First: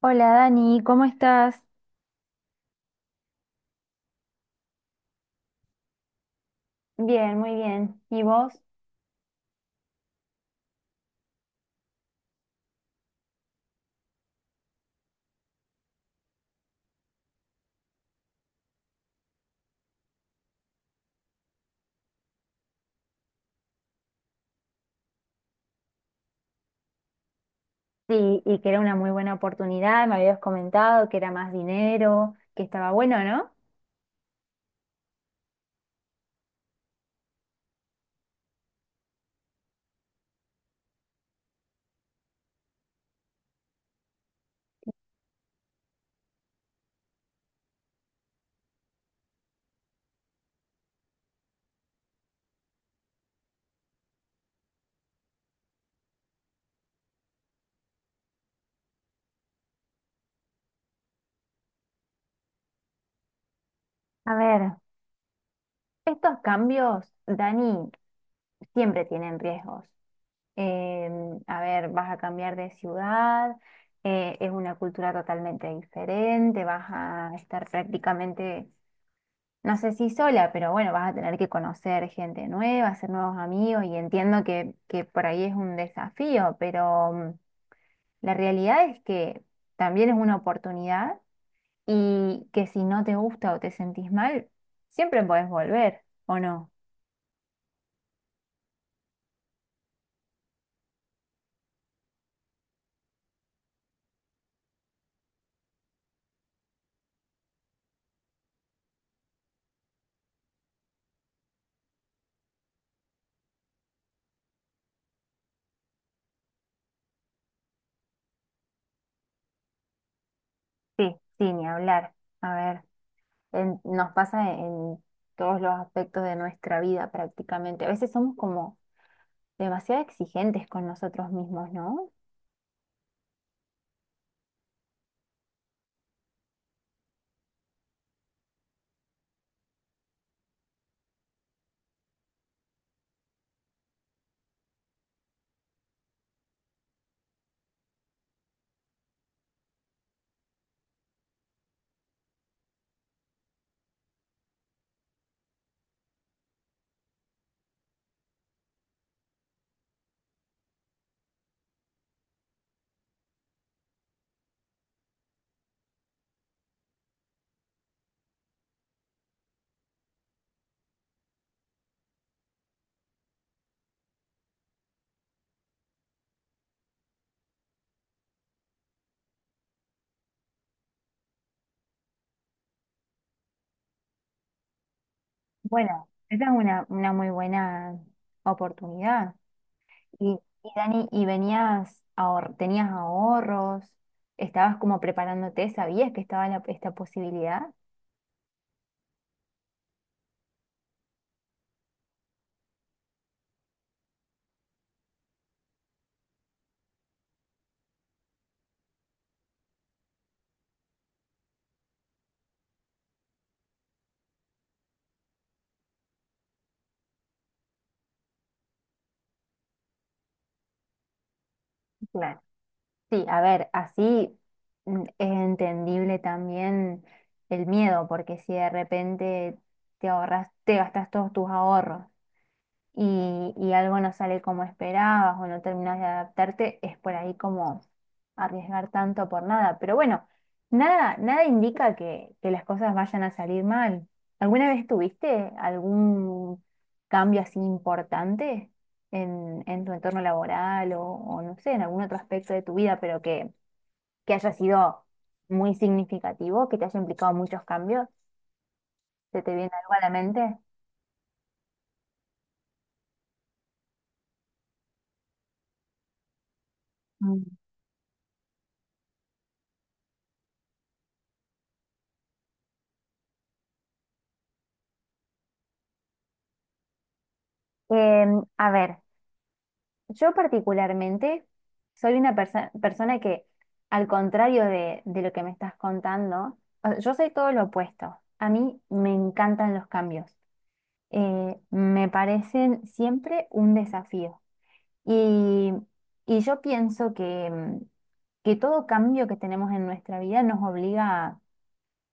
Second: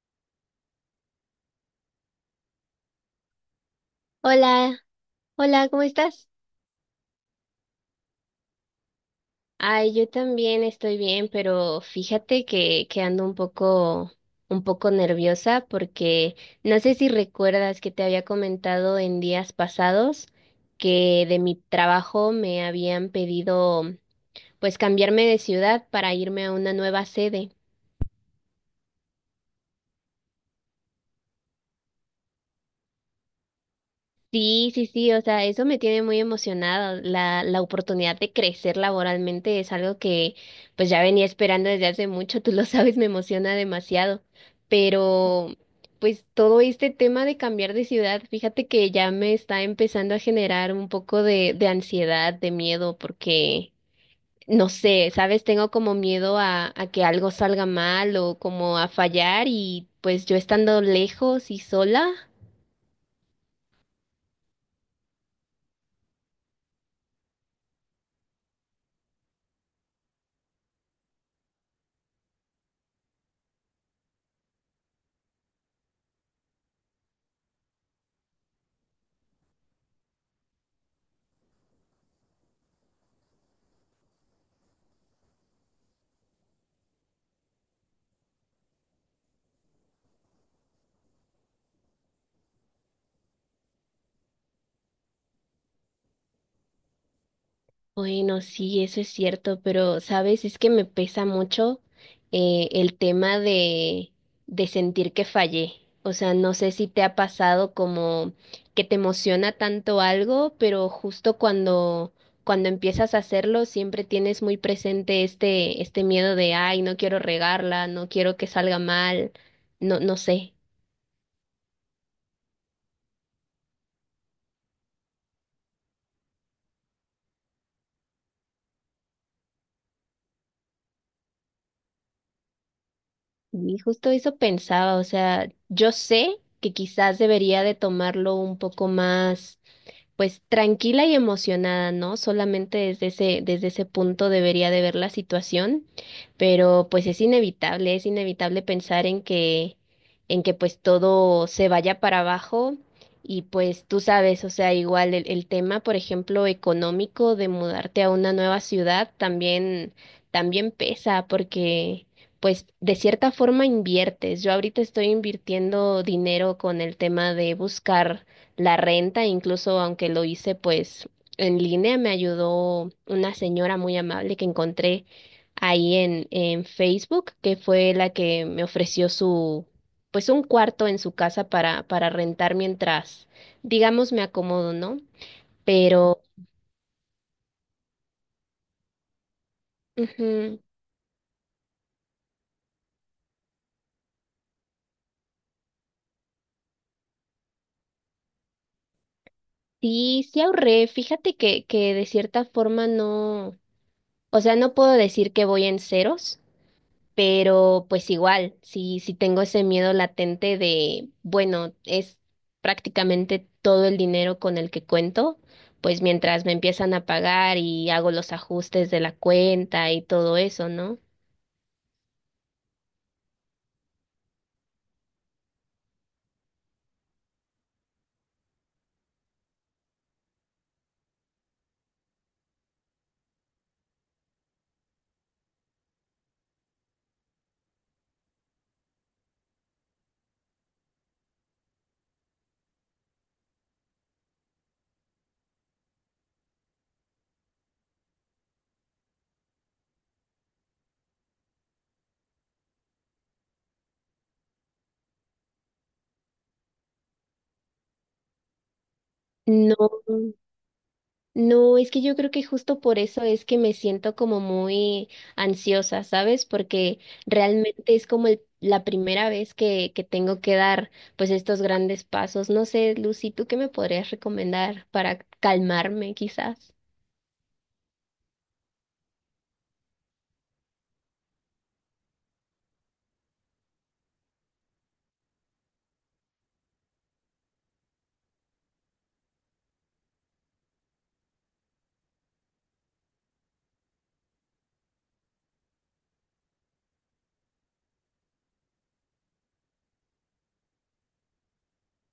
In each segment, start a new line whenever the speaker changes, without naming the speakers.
Hola Dani, ¿cómo estás?
Hola, hola, ¿cómo estás?
Bien, muy bien. ¿Y vos?
Ay, yo también estoy bien, pero fíjate que ando un poco nerviosa porque no sé si recuerdas que te había comentado en días pasados que de mi trabajo me habían pedido pues cambiarme de ciudad para irme a una nueva sede.
Sí, y que era una muy buena oportunidad, me habías comentado que era más dinero, que estaba bueno, ¿no?
Sí, sí, sí, o sea, eso me tiene muy emocionada. La oportunidad de crecer laboralmente es algo que pues ya venía esperando desde hace mucho, tú lo sabes, me emociona demasiado. Pero pues todo este tema de cambiar de ciudad, fíjate que ya me está empezando a generar un poco de ansiedad, de miedo, porque no sé, sabes, tengo como miedo a que algo salga mal o como a fallar y pues yo estando lejos y sola.
A ver, estos cambios, Dani, siempre tienen riesgos. A ver, vas a cambiar de ciudad, es una cultura totalmente diferente, vas a estar prácticamente no sé si sola, pero bueno, vas a tener que conocer gente nueva, hacer nuevos amigos y entiendo que por ahí es un desafío, pero la realidad es que también es una oportunidad y que si no te gusta o te sentís mal, siempre podés volver, ¿o no?
Bueno, sí, eso es cierto, pero sabes, es que me pesa mucho el tema de sentir que fallé. O sea, no sé si te ha pasado como que te emociona tanto algo, pero justo cuando, cuando empiezas a hacerlo, siempre tienes muy presente este, este miedo de, ay, no quiero regarla, no quiero que salga mal, no, no sé.
Sí, sí, ni hablar. A ver, nos pasa en todos los aspectos de nuestra vida prácticamente. A veces somos como demasiado exigentes con nosotros mismos, ¿no?
Y justo eso pensaba, o sea, yo sé que quizás debería de tomarlo un poco más pues tranquila y emocionada, ¿no? Solamente desde ese punto debería de ver la situación, pero pues es inevitable pensar en que pues todo se vaya para abajo y pues tú sabes, o sea, igual el tema, por ejemplo, económico de mudarte a una nueva ciudad también, también pesa porque pues de cierta forma inviertes. Yo ahorita estoy invirtiendo dinero con el tema de buscar la renta, incluso aunque lo hice pues en línea, me ayudó una señora muy amable que encontré ahí en Facebook, que fue la que me ofreció su, pues un cuarto en su casa para rentar mientras, digamos, me acomodo, ¿no?
Bueno,
Pero
esa es una muy buena oportunidad. Y,
ujú,
y Dani, ¿y venías, tenías ahorros? ¿Estabas como preparándote? ¿Sabías que estaba esta posibilidad?
sí, sí ahorré, fíjate que de cierta forma no, o sea, no puedo decir que voy en ceros. Pero pues igual, si tengo ese miedo latente de, bueno, es prácticamente todo el dinero con el que cuento, pues mientras me empiezan a pagar y hago los ajustes de la cuenta y todo eso, ¿no?
Claro. Sí, a ver, así es entendible también el miedo, porque si de repente te ahorras, te gastas todos tus ahorros y algo no sale como esperabas o no terminas de adaptarte, es por ahí como arriesgar tanto por nada. Pero bueno, nada, nada indica que las cosas vayan a salir mal. ¿Alguna vez tuviste algún cambio así importante en tu entorno laboral o no sé, en algún otro aspecto de tu vida, pero que haya sido muy significativo, que te haya implicado muchos cambios? ¿Se te viene algo a
No.
la mente?
No, es que yo creo que justo por eso es que me siento como muy ansiosa, ¿sabes? Porque
Mm.
realmente es como el- la primera vez que tengo que dar pues estos grandes pasos. No sé, Lucy, ¿tú qué me podrías recomendar para calmarme quizás?
A ver. Yo particularmente soy una persona que, al contrario de lo que me estás contando, o sea, yo soy todo lo opuesto. A mí me encantan los cambios. Me parecen siempre un desafío. Y, y yo pienso que que todo cambio que tenemos en nuestra vida nos obliga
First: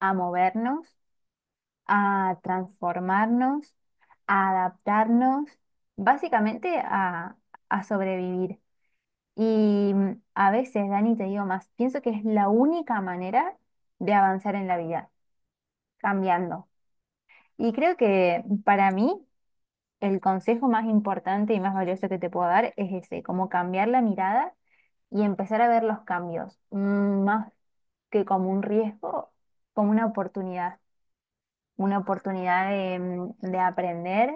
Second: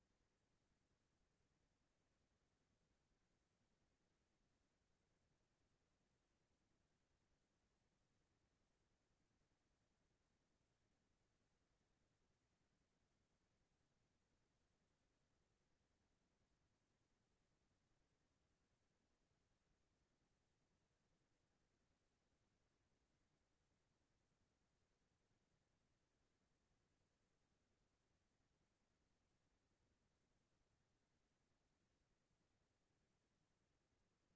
a movernos, a transformarnos, a adaptarnos, básicamente a sobrevivir. Y a veces, Dani, te digo más, pienso que es la única manera de avanzar en la vida, cambiando. Y creo que para mí el consejo más importante y más valioso que te puedo dar es ese, como cambiar la mirada y empezar a ver los cambios, más que como un riesgo, como una oportunidad de de aprender,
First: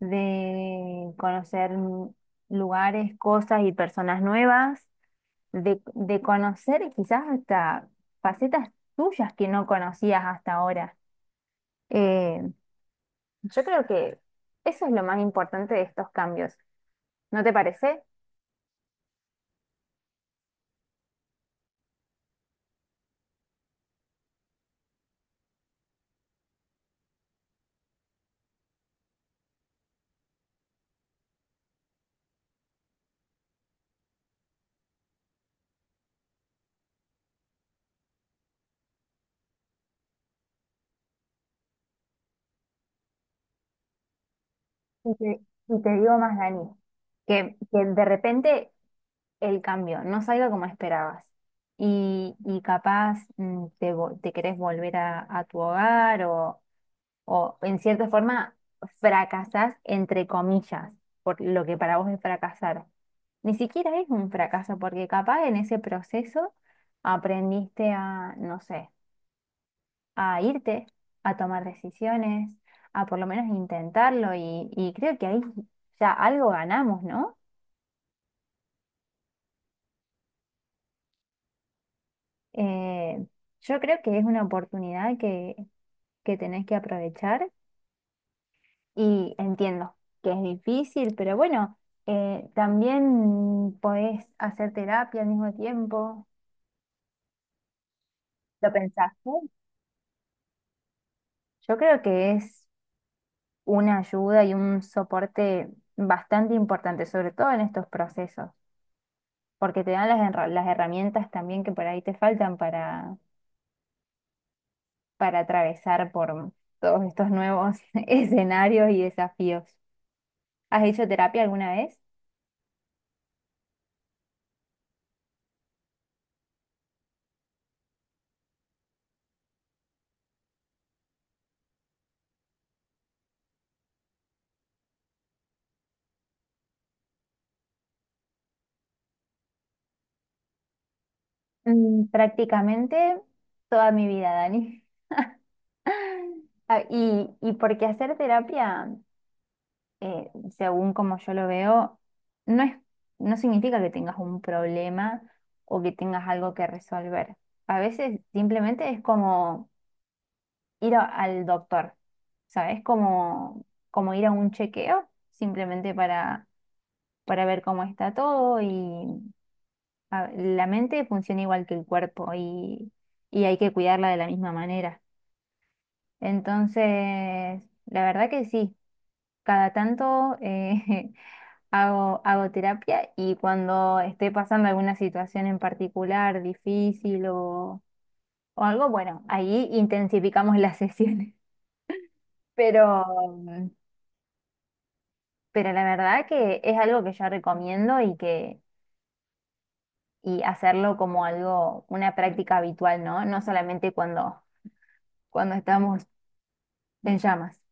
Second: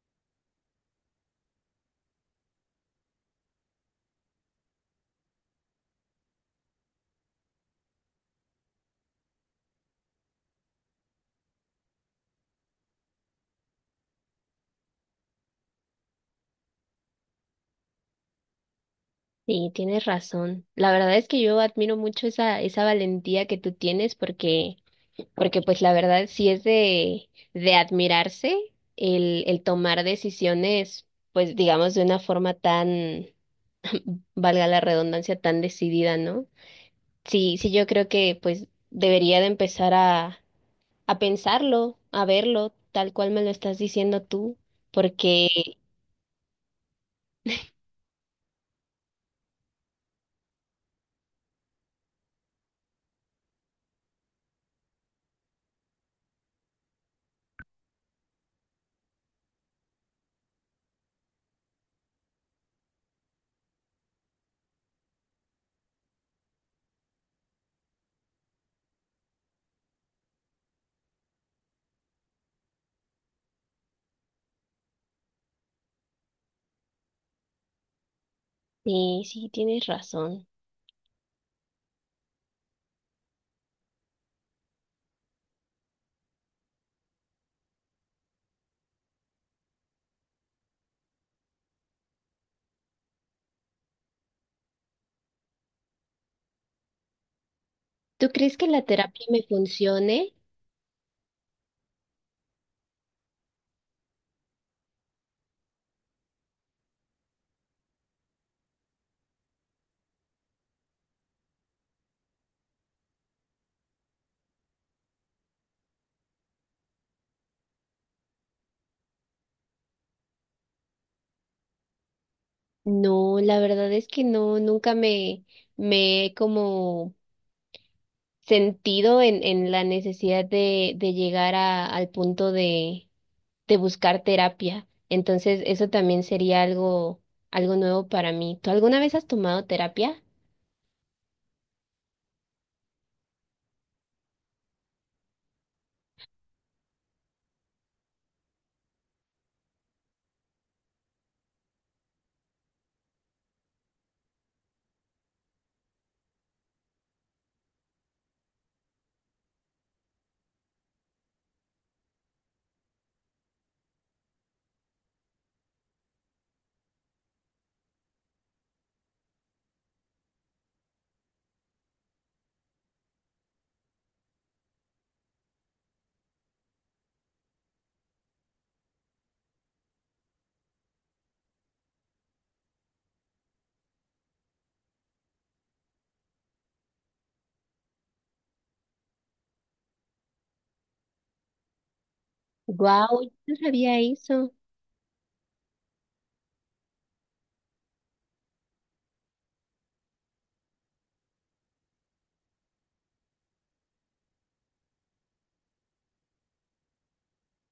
de conocer lugares, cosas y personas nuevas de conocer quizás hasta facetas tuyas que no conocías hasta ahora. Eh, yo creo que eso es lo más importante de estos cambios, ¿no te parece?
Sí, tienes razón. La verdad es que yo admiro mucho esa, esa valentía que tú tienes porque, porque pues la verdad sí es de admirarse el tomar decisiones, pues digamos de una forma tan, valga la redundancia, tan decidida, ¿no? Sí, sí, yo creo que pues debería de empezar a pensarlo, a verlo, tal cual me lo estás diciendo tú,
Y te,
porque
y te digo más, Dani, que de repente el cambio no salga como esperabas y capaz te querés volver a tu hogar o en cierta forma fracasás entre comillas por lo que para vos es fracasar. Ni siquiera es un fracaso, porque capaz en ese proceso aprendiste a, no sé, a irte, a tomar decisiones, a por lo menos intentarlo y creo que ahí ya algo ganamos, ¿no?
sí, sí, tienes razón.
Eh, yo creo que es una oportunidad que tenés que aprovechar y entiendo que es difícil, pero bueno, también podés hacer terapia al mismo tiempo.
¿Tú crees que
¿Lo
la terapia
pensaste?
me funcione?
Yo creo que es una ayuda y un soporte bastante importante, sobre todo en estos procesos, porque te dan las herramientas también que por ahí te faltan para atravesar por todos estos nuevos escenarios y desafíos. ¿Has hecho terapia alguna vez?
No, la verdad es que no, nunca me, me he como sentido en la necesidad de llegar a, al punto de buscar terapia. Entonces, eso también sería algo, algo nuevo para mí. ¿Tú alguna vez has tomado terapia?
Mm, prácticamente toda mi vida, Dani. Ah, Y porque hacer terapia eh, según como yo lo veo, no es, no significa que tengas un problema o que tengas algo que resolver. A veces simplemente es como ir al doctor, ¿sabes? Como, como ir a un chequeo, simplemente para ver cómo está todo y la mente funciona igual que el cuerpo y hay que cuidarla de la misma manera. Entonces, la verdad que sí. Cada tanto hago, hago terapia y cuando esté pasando alguna situación en particular difícil o algo, bueno, ahí intensificamos las sesiones. Pero,
Wow, yo no
mm,
sabía eso.
pero la verdad que es algo que yo recomiendo y que y hacerlo como algo, una práctica habitual, ¿no? No solamente cuando, cuando estamos en llamas.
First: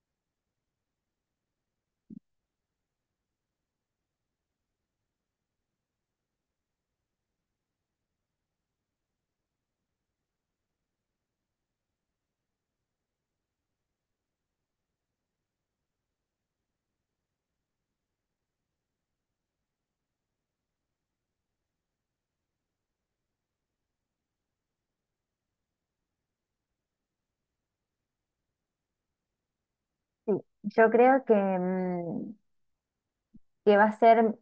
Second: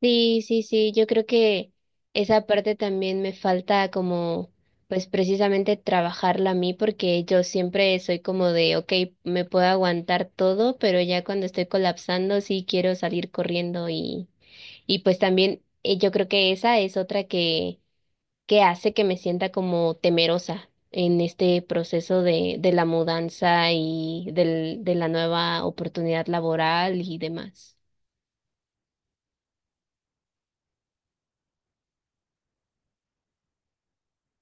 Sí, sí, sí, yo creo que esa parte también me falta como, pues precisamente trabajarla a mí porque yo siempre soy como de, ok, me puedo aguantar todo, pero ya cuando estoy colapsando sí quiero salir corriendo y pues también yo creo que esa es otra que hace que me sienta como temerosa en este proceso de la mudanza y del, de la nueva oportunidad laboral y demás.
Sí, yo creo que que va a ser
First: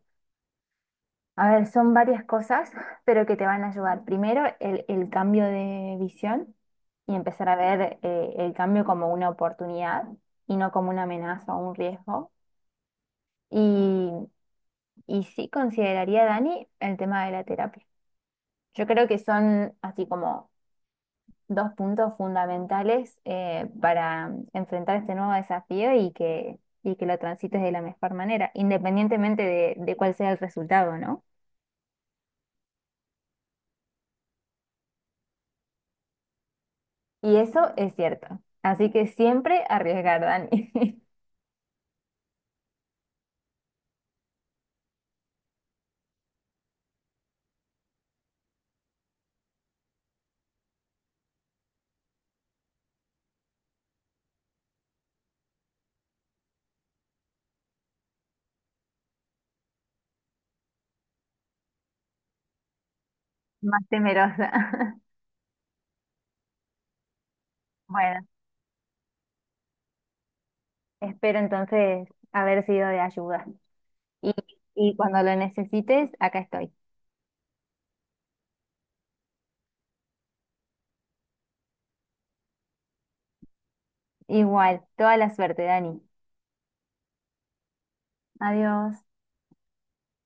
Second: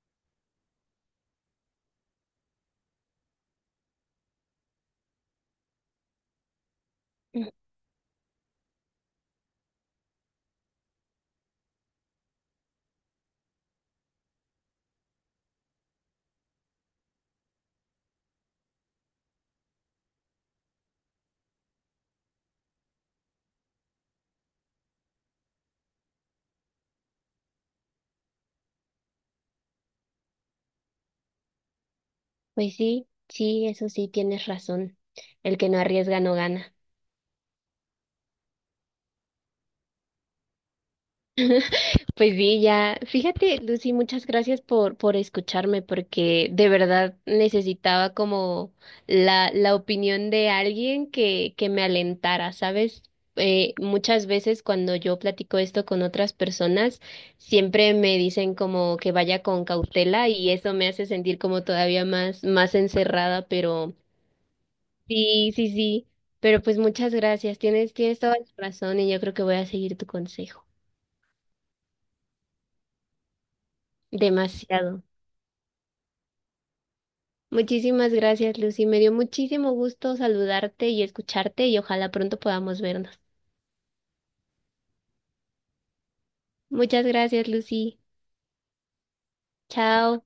a ver, son varias cosas, pero que te van a ayudar. Primero, el cambio de visión y empezar a ver el cambio como una oportunidad y no como una amenaza o un riesgo. Y, y sí consideraría, Dani, el tema de la terapia. Yo creo que son así como dos puntos fundamentales para enfrentar este nuevo desafío y que lo transites de la mejor manera, independientemente de cuál sea el resultado, ¿no?
Pues sí, sí, eso sí, tienes razón. El que no arriesga no gana.
Y eso es cierto. Así que siempre arriesgar, Dani.
Pues sí, ya, fíjate, Lucy, muchas gracias por escucharme, porque de verdad necesitaba como la opinión de alguien que me alentara, ¿sabes? Muchas veces cuando yo platico esto con otras personas, siempre me dicen como que vaya con cautela y eso me hace sentir como todavía más, más encerrada,
Más
pero
temerosa.
sí, sí, sí, pero pues muchas gracias, tienes, tienes
Bueno,
toda la razón y yo creo que voy a seguir tu consejo.
espero entonces haber sido de ayuda. Y, y
Demasiado.
cuando lo necesites, acá estoy.
Muchísimas gracias, Lucy. Me dio muchísimo gusto saludarte y escucharte y ojalá pronto podamos vernos.
Igual, toda la suerte, Dani.
Muchas gracias, Lucy.
Adiós.
Chao.